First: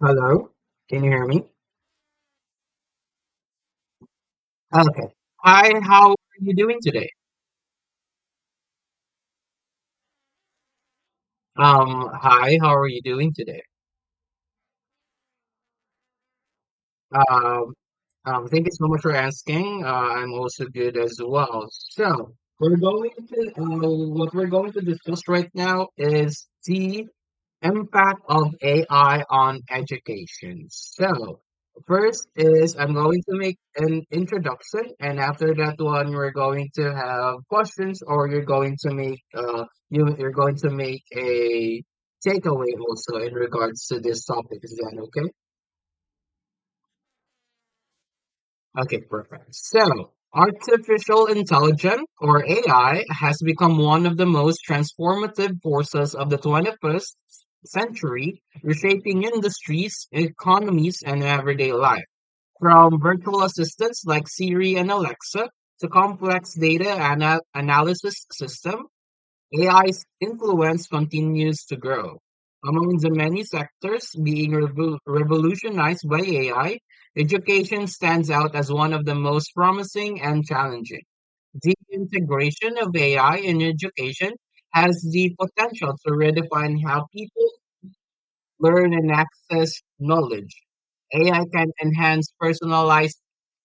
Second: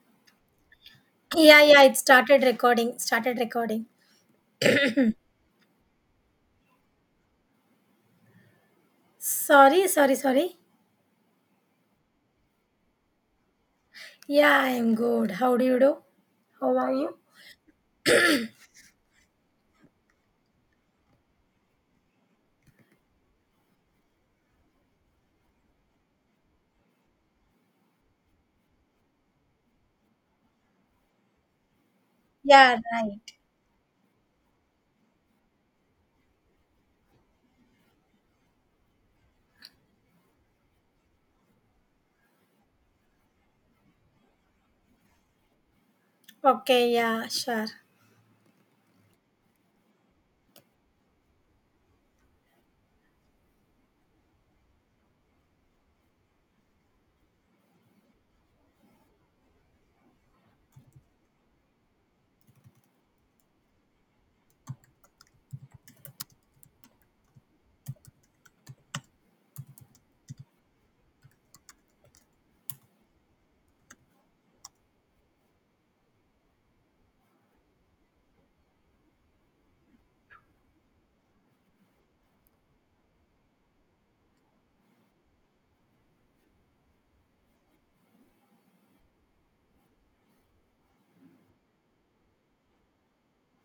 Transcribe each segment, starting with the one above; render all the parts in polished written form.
Hello, can you hear me? Yeah, yeah, it started recording. Started recording. Okay. Hi, how are you doing today? Sorry, sorry, sorry. Hi, how are you doing today? Yeah, I'm good. How do you do? How are you? Um, Thank you so much for asking. I'm also good as well. So we're going to what we're going to discuss right now is the impact of AI on education. So, first is Yeah, I'm right. going to make an introduction, and after that one, we're going to have questions, or you're going to make you're going to make a takeaway also in regards to this topic. Is that okay? Okay, yeah, sure. Okay, perfect. So, artificial intelligence or AI has become one of the most transformative forces of the 21st century, reshaping industries, economies, and everyday life. From virtual assistants like Siri and Alexa to complex analysis systems, AI's influence continues to grow. Among the many sectors being revolutionized by AI, education stands out as one of the most promising and challenging. The integration of AI in education has the potential to redefine how people learn and access knowledge. AI can enhance personalized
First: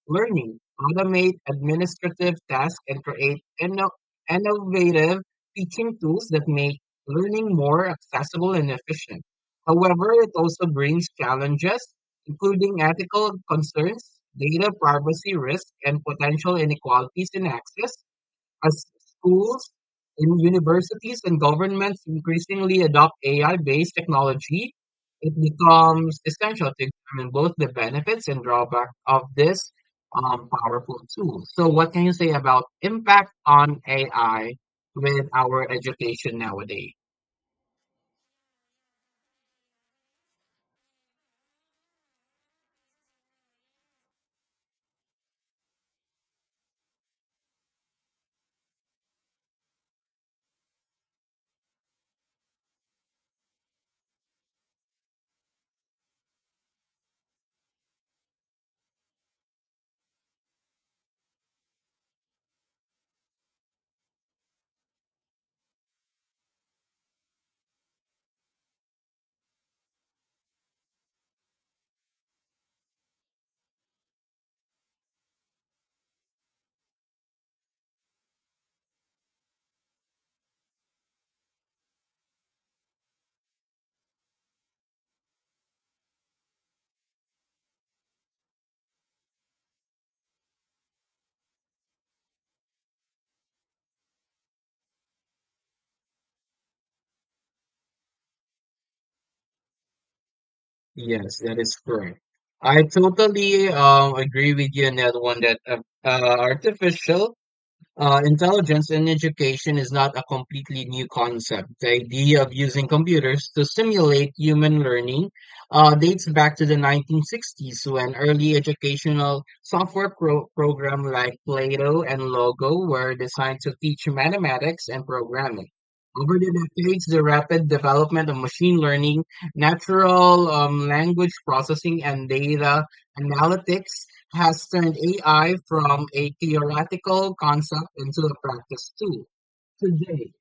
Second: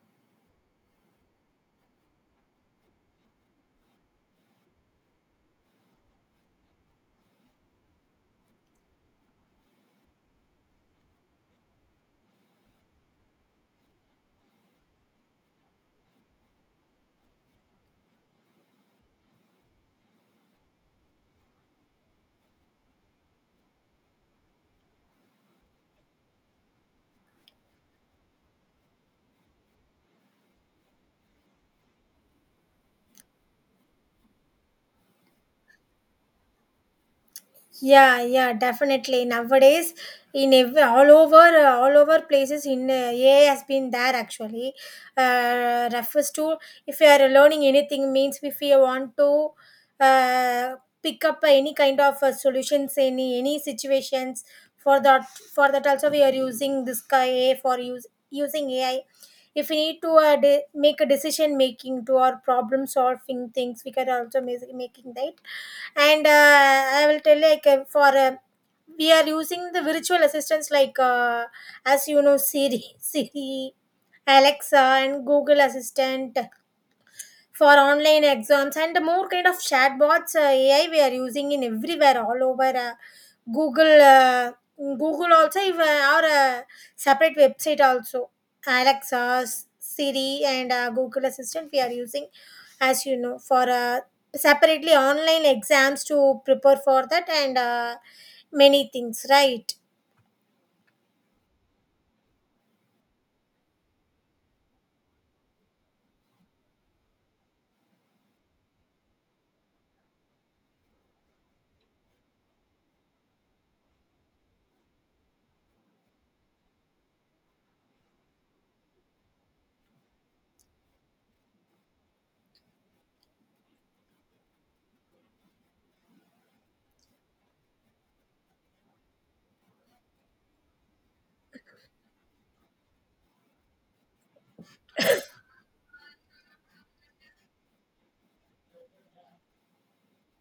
learning, automate administrative tasks, and create innovative teaching tools that make learning more accessible and efficient. However, it also brings challenges, including ethical concerns, data privacy risks, and potential inequalities in access. As schools, and universities, and governments increasingly adopt AI-based technology, it becomes essential to examine both the benefits and drawbacks of this powerful tool. So, what can you say about impact on AI with our education nowadays? Yeah, yeah, definitely. Nowadays, all over places, in AI has been there actually. Refers to if you are learning anything means if you want to uh, pick up any kind of solutions in any situations for that for that also we are using this AI for use using AI. If we need to make a decision making to our problem solving things, we can also make making that and I will tell like for we are using the virtual assistants like as you know, Siri Siri, Alexa, and Google Assistant for online exams and more kind of chatbots, AI we are using in everywhere all over, Google uh, Google also, even or a separate website also. Alexa, Siri, and Google Assistant we are using, as you know, for separately online exams to prepare for that. And many things, right? Yes, that is correct. I totally agree with you on that one. That artificial intelligence in education is not a completely new concept. The idea of using computers to simulate human learning dates back to the 1960s when early educational programs like Plato and Logo were designed to teach mathematics and programming. Over the decades, the rapid development of machine learning, natural language processing, and data analytics has turned AI from a theoretical concept into a practice tool. Today,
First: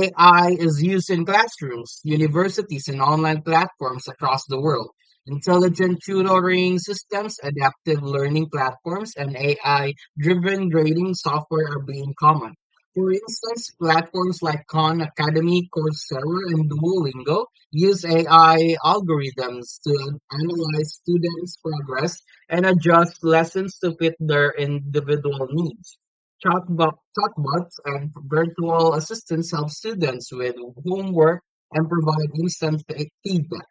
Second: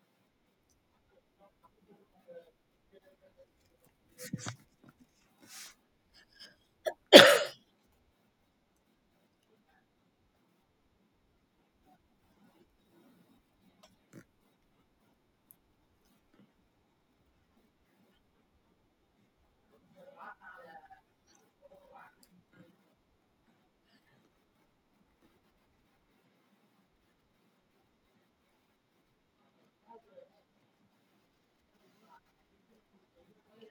AI is used in classrooms, universities, and online platforms across the world. Intelligent tutoring systems, adaptive learning platforms, and AI driven grading software are being common. For instance, platforms like Khan Academy, Coursera, and Duolingo use AI algorithms to analyze students' progress and adjust lessons to fit their individual needs. Chatbots and virtual assistants help students with homework and provide feedback.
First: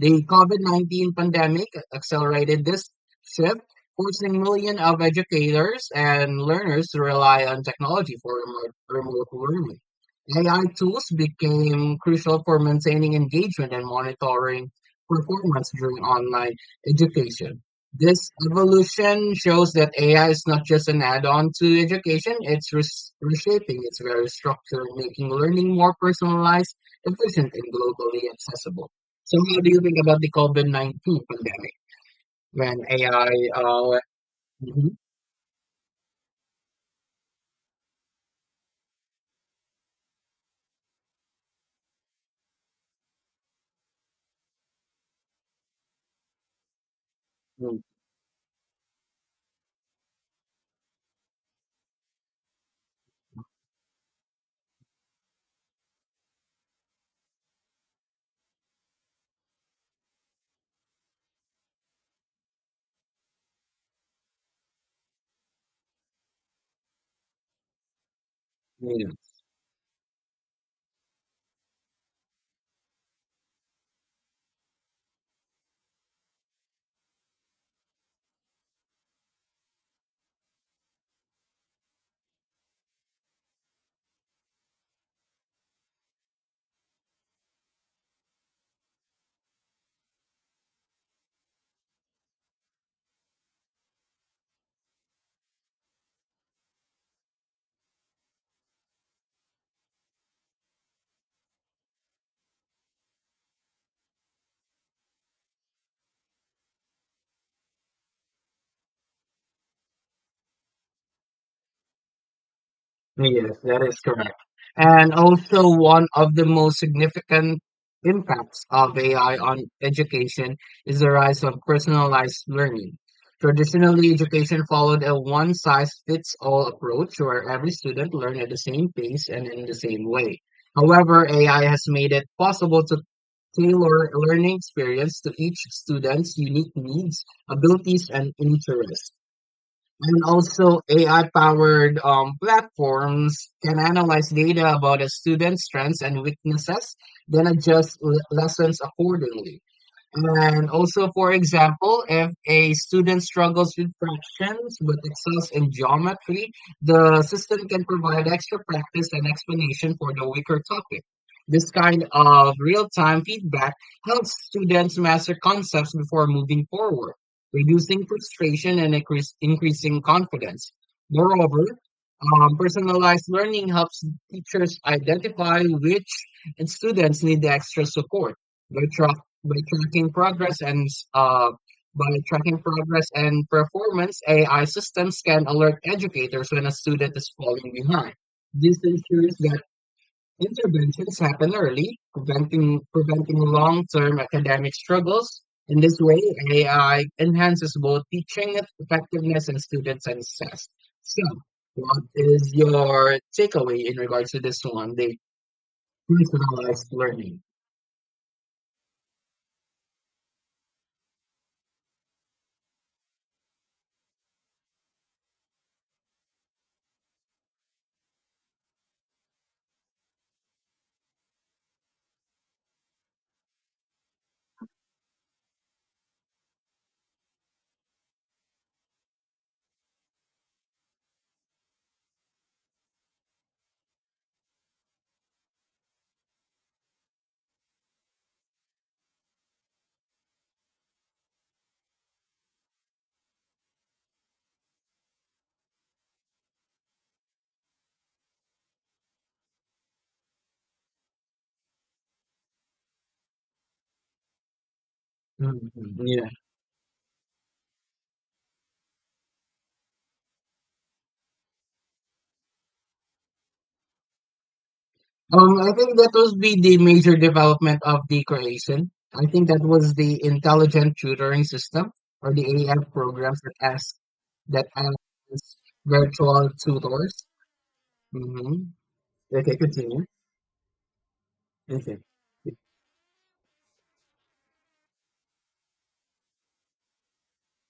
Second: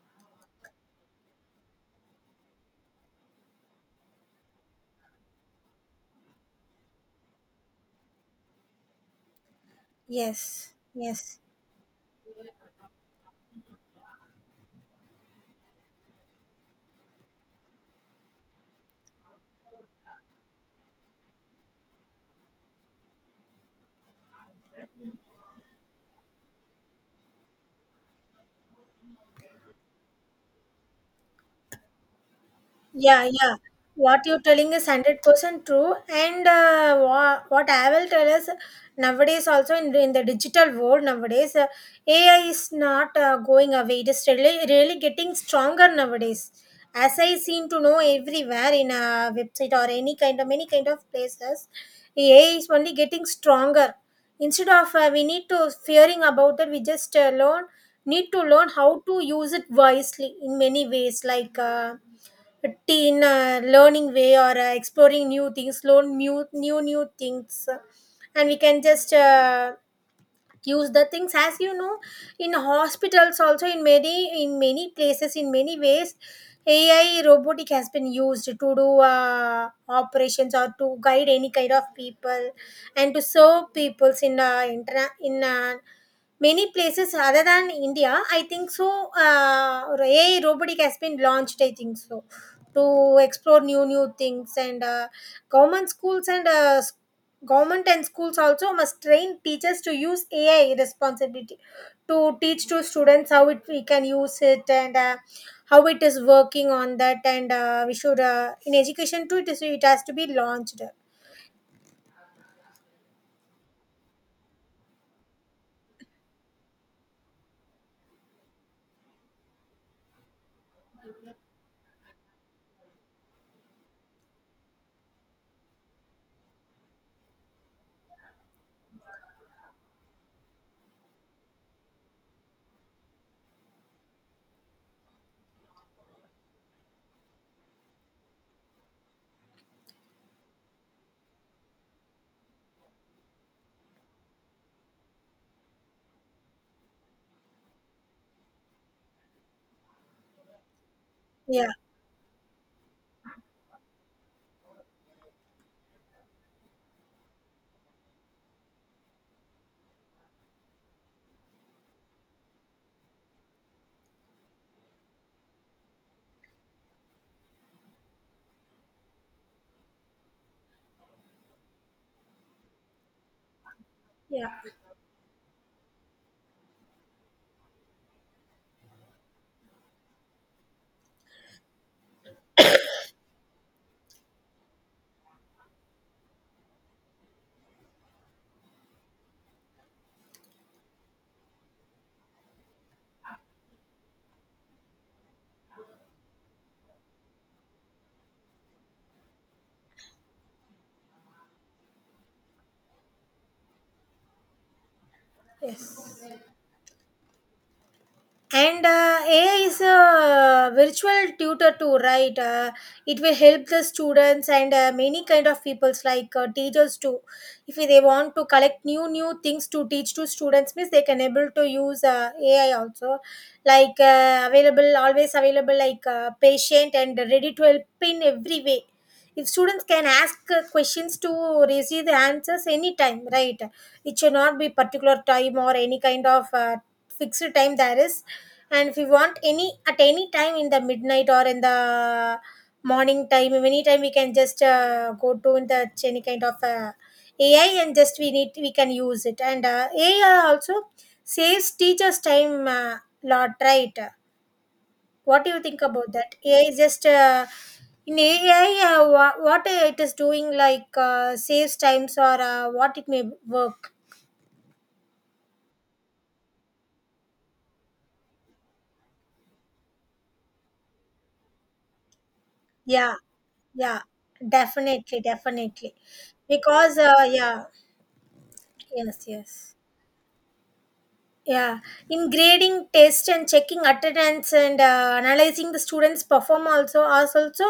The COVID 19 pandemic accelerated this shift, forcing millions of educators and learners to rely on technology for remote learning. AI Yes, tools yes. became crucial for maintaining engagement and monitoring performance during online education. This evolution shows that AI is not just an add on to education, it's reshaping its very structure, making learning more personalized, efficient, and globally accessible. So how do you think about the COVID-19 pandemic when Yeah, yeah. AI uh What you're telling is mhm, 100% true. And what I will tell is nowadays also in the digital world nowadays, AI is not going away. It is really getting stronger nowadays. As I seem to mm, know, everywhere in a website or any kind of many kind of places, AI is only getting stronger. Instead of, we need to fearing about it, we just learn, need to learn how to use it wisely in many ways, like. Teen a learning way or exploring new things, learn new things, and we can just use the things, as you know, in hospitals also, in many places, in many ways AI robotic has been used to do operations or to guide any kind of people and to serve peoples in many places other than India, I think so. AI robotic has been launched, I think so, to explore new things. And government schools and government and schools also must train teachers to use AI responsibility, to teach to students how it we can use it, and how it is working on that. And we should, in education too, it has to be launched. yeah, yes, that is correct. And also one of the most significant impacts of AI on education is the rise of personalized learning. Traditionally, education followed a one-size-fits-all approach where every student learned at the same pace and in the same way. However, AI has made it possible to tailor learning experience to each student's unique needs, abilities, and interests. And also, AI powered platforms can analyze data about a student's strengths and weaknesses, then adjust lessons accordingly. And also, for Yeah, example, if a student struggles with fractions but excels in geometry, the system can provide extra practice and explanation for the weaker topic. This kind of real time feedback helps students master concepts before moving forward, reducing frustration and increasing confidence. Moreover, personalized learning helps yeah, teachers identify which students need the extra support by by tracking progress and s- by tracking progress and performance, AI systems can alert educators when a student is falling behind. This ensures that interventions happen early, preventing long-term academic struggles. In this way, AI enhances both teaching effectiveness and student success. So, what is your takeaway in regards to this one, the yes. personalized learning? And AI is a virtual tutor too, right? Uh, it will help the students and, many kind of peoples like, teachers too, if they want to collect new things to teach to students means they can able to use AI also, like, available always available, like patient and ready to help in every way. If students can ask questions, to receive the answers anytime, right? It should not be particular time or any kind of fixed time there is. And if we want any at any time in the midnight or in the morning time, anytime we can just go to in the any kind of AI, and just we can use it. And AI also saves teachers time, lot, right? What do you Mhm. think about Yeah. that? AI is just what it is doing, like, saves times or what it may work. I think that was be the major development of the Croatian. I think that was the intelligent tutoring system or the AF Yeah, programs that yeah, ask definitely, definitely. virtual Because, tutors. yeah. Mm-hmm. Yes, Okay, yes. continue. Yeah. Okay. In grading test and checking attendance and analyzing the students' perform also, us also,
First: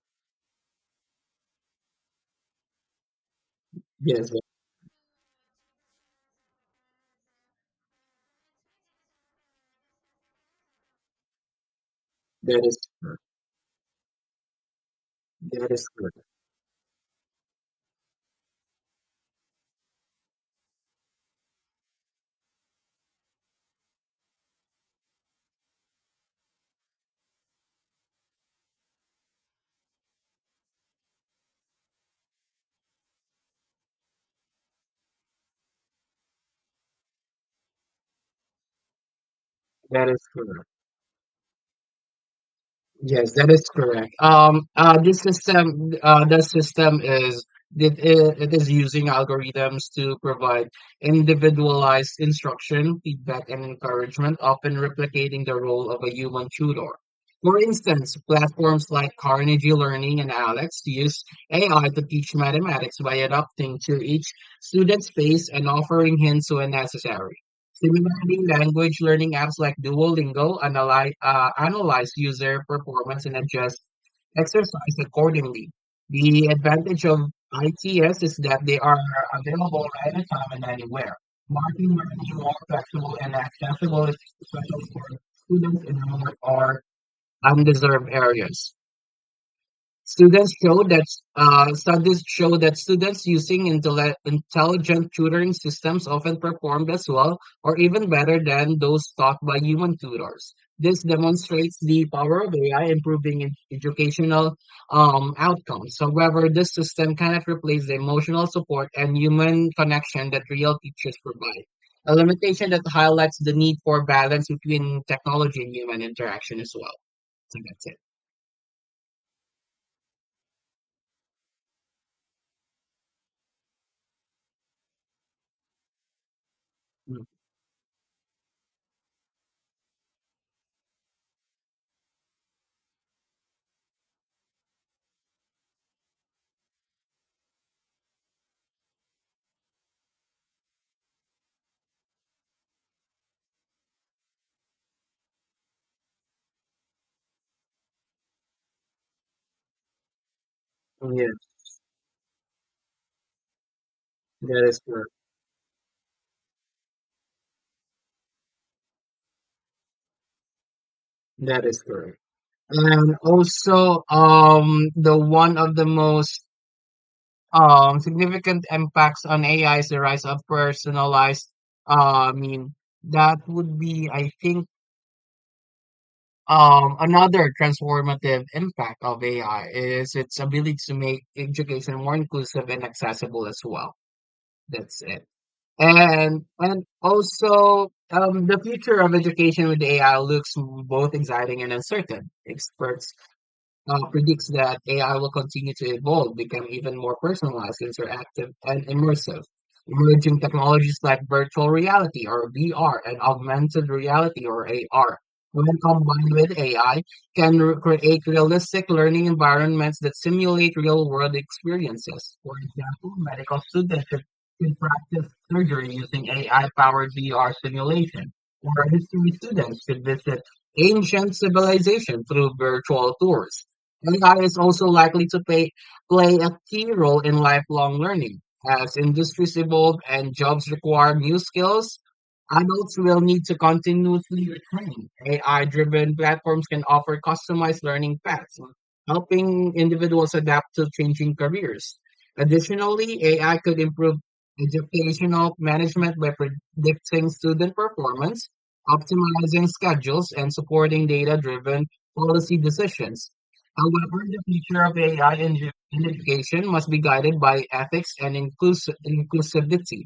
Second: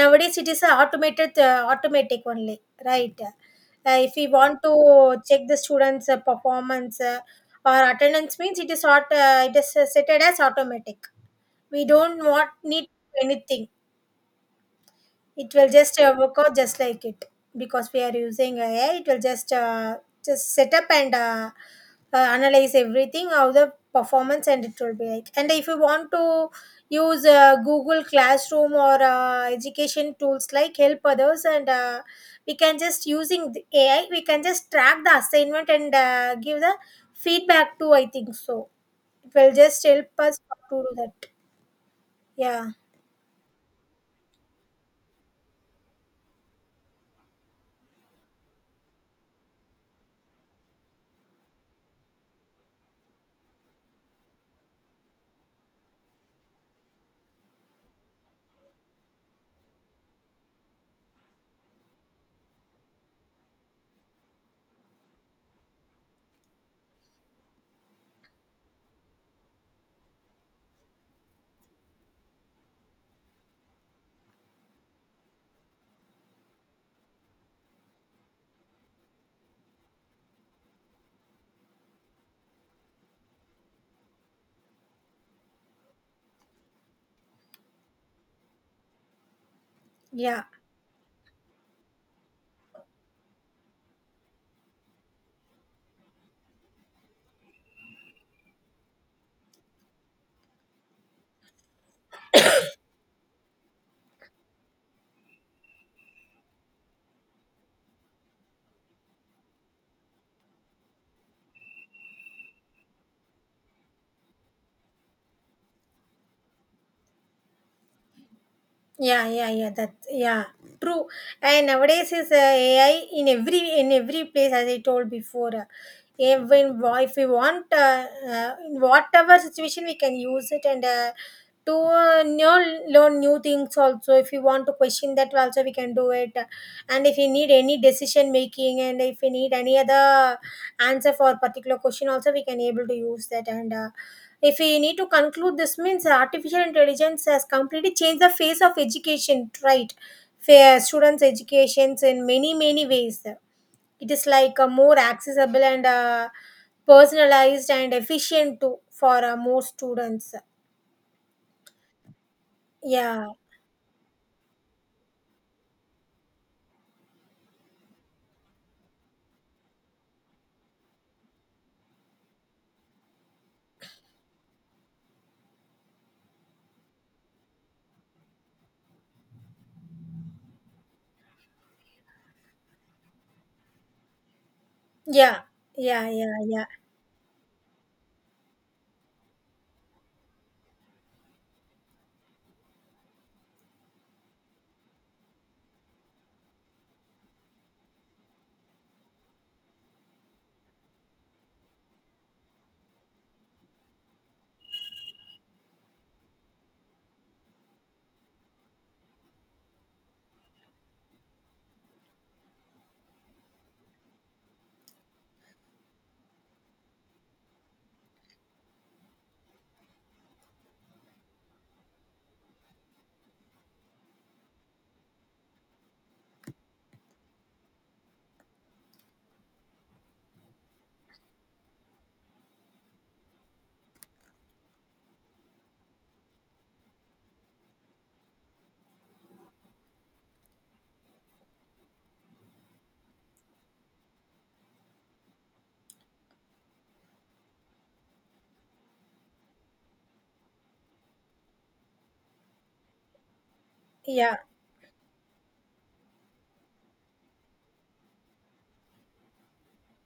nowadays it is a automated, automatic only, right? If we Yes, want to check the students' performance, or attendance means it is not it is set as automatic. We don't want that is need correct. anything. It will That is just correct. work out just like it, because we are using AI. It will just set up and analyze everything, how the performance, and it will be like. And if you want to use Google Classroom or education tools like help others, and we can just using the AI we can just track the assignment and give the feedback too, I think so. It will just help That is us to correct. do that. Yeah. Yes, that is correct. The system is it is using algorithms to provide individualized instruction, feedback, and encouragement, often replicating the role of a human tutor. For instance, platforms like Carnegie Learning and Alex use AI to teach mathematics by adapting to each student's pace and offering hints when necessary. Similarly, language learning apps like Duolingo analyze user performance and adjust exercise accordingly. The advantage of ITS is that they are available anytime and anywhere, making learning more flexible and accessible, especially for students in remote or undeserved areas. Yeah. Students show that Studies show that students using intelligent tutoring systems often performed as well or even better than those taught by human tutors. This demonstrates the power of AI improving in educational outcomes. However, this system cannot replace the emotional support and human connection that real teachers provide. A limitation that highlights the need for balance between technology and human interaction as well. So that's it. Yeah, yeah, yeah. That, yeah, true. And nowadays is AI in every place, as I told before. Even if we Mm. want, in whatever situation, we can use it and. To know, learn new things also. If you want to question, that also we can do it. And if you need any decision making, and if you need any other answer for particular question, also we can able to use that. And if we need to conclude, this means artificial intelligence has completely changed the face of education, right? For students' Yeah, educations in many many ways. It is like that a is more correct. accessible and personalized and efficient to for more students. That is correct. And Yeah, also, the one of the most significant impacts on AI is the rise of personalized. Uh, I mean, that would be, I think, another transformative impact of AI is its ability to make education more inclusive and accessible as well. That's it. yeah, yeah, yeah, And yeah, and also, the future of education with AI looks both exciting and uncertain. Experts predicts that AI will continue to evolve, become even more personalized, interactive, and immersive. Emerging technologies like virtual reality or VR and augmented reality or AR, when combined with AI, can create realistic learning environments that simulate real world experiences. For example, medical students can practice surgery using AI powered VR simulation, or history students could visit ancient civilization through virtual tours. AI is also likely to play a key role in lifelong learning. As industries evolve and jobs require new skills, adults will need to continuously retrain. AI driven platforms can offer customized learning paths, helping individuals adapt to changing careers. Additionally, AI could improve educational management by predicting student performance, optimizing schedules, and supporting data driven policy decisions. However, yeah. the future of AI in education must be guided by ethics and inclusivity.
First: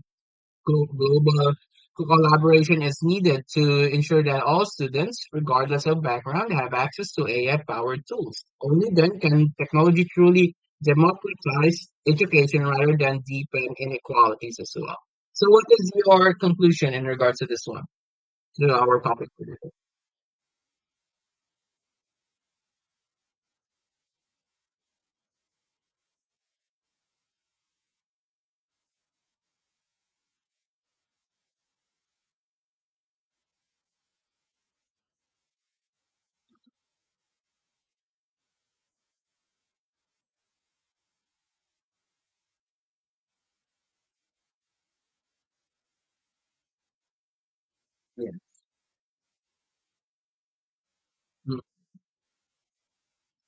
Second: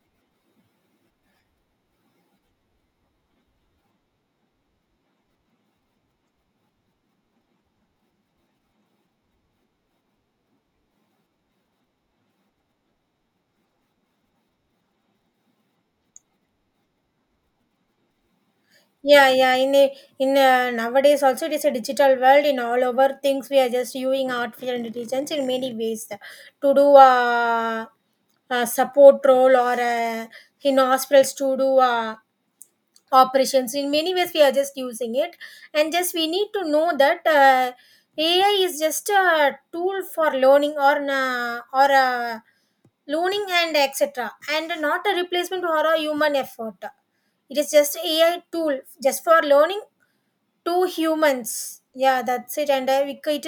Global collaboration is needed to ensure that all students, regardless of background, have access to AI-powered tools. Only then can technology truly democratize education rather than deepen inequalities as well. So, what is your conclusion in regards to this one, to our Yeah, topic for yeah. today? Nowadays also it is a digital world. In all over things, we are just using artificial intelligence in many ways to do a support role or in hospitals to do operations. In many ways, we are just using it, and just we need to know that, AI is just a tool for learning, or na or learning and etc., and not a replacement for a human effort. It is just Yeah. AI tool just for learning two humans, Mm. yeah, that's it. And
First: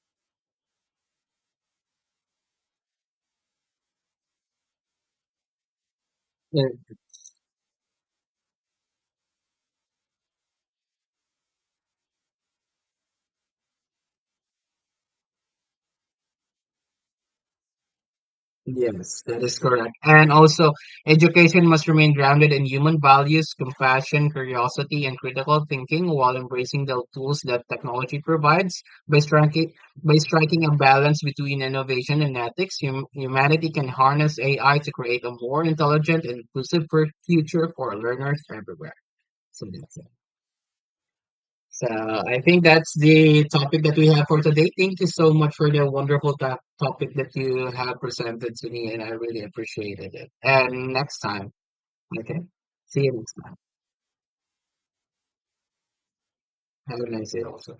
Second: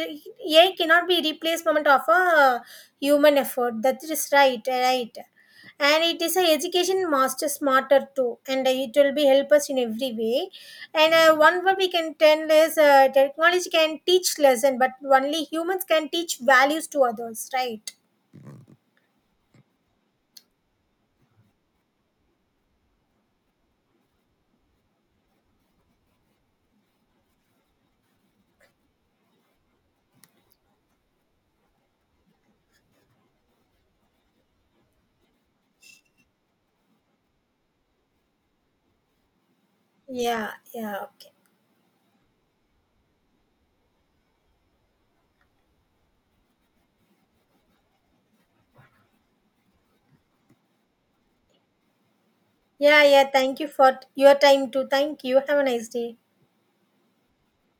AI cannot be replacement of a human effort, that is right, right. And it is a Yeah. education master smarter too, and it will be help us in every way. And one, what we can tell is, technology can teach lesson, but only humans can teach values to others, right? Yes, that is correct. And also, education must remain grounded in human values, compassion, curiosity, and critical thinking while embracing the tools that technology provides. By striking, by striking a balance between innovation and ethics, humanity can harness AI to create a more intelligent and inclusive future for learners everywhere. So that's it. Yeah, yeah, okay. So I think that's the topic that we have for today. Thank you so much for the wonderful topic that you have presented to me, and I really appreciated it. And next time, okay? See Yeah, you yeah, next time. thank you for your time too. Thank you, have a nice day. Have a nice day also.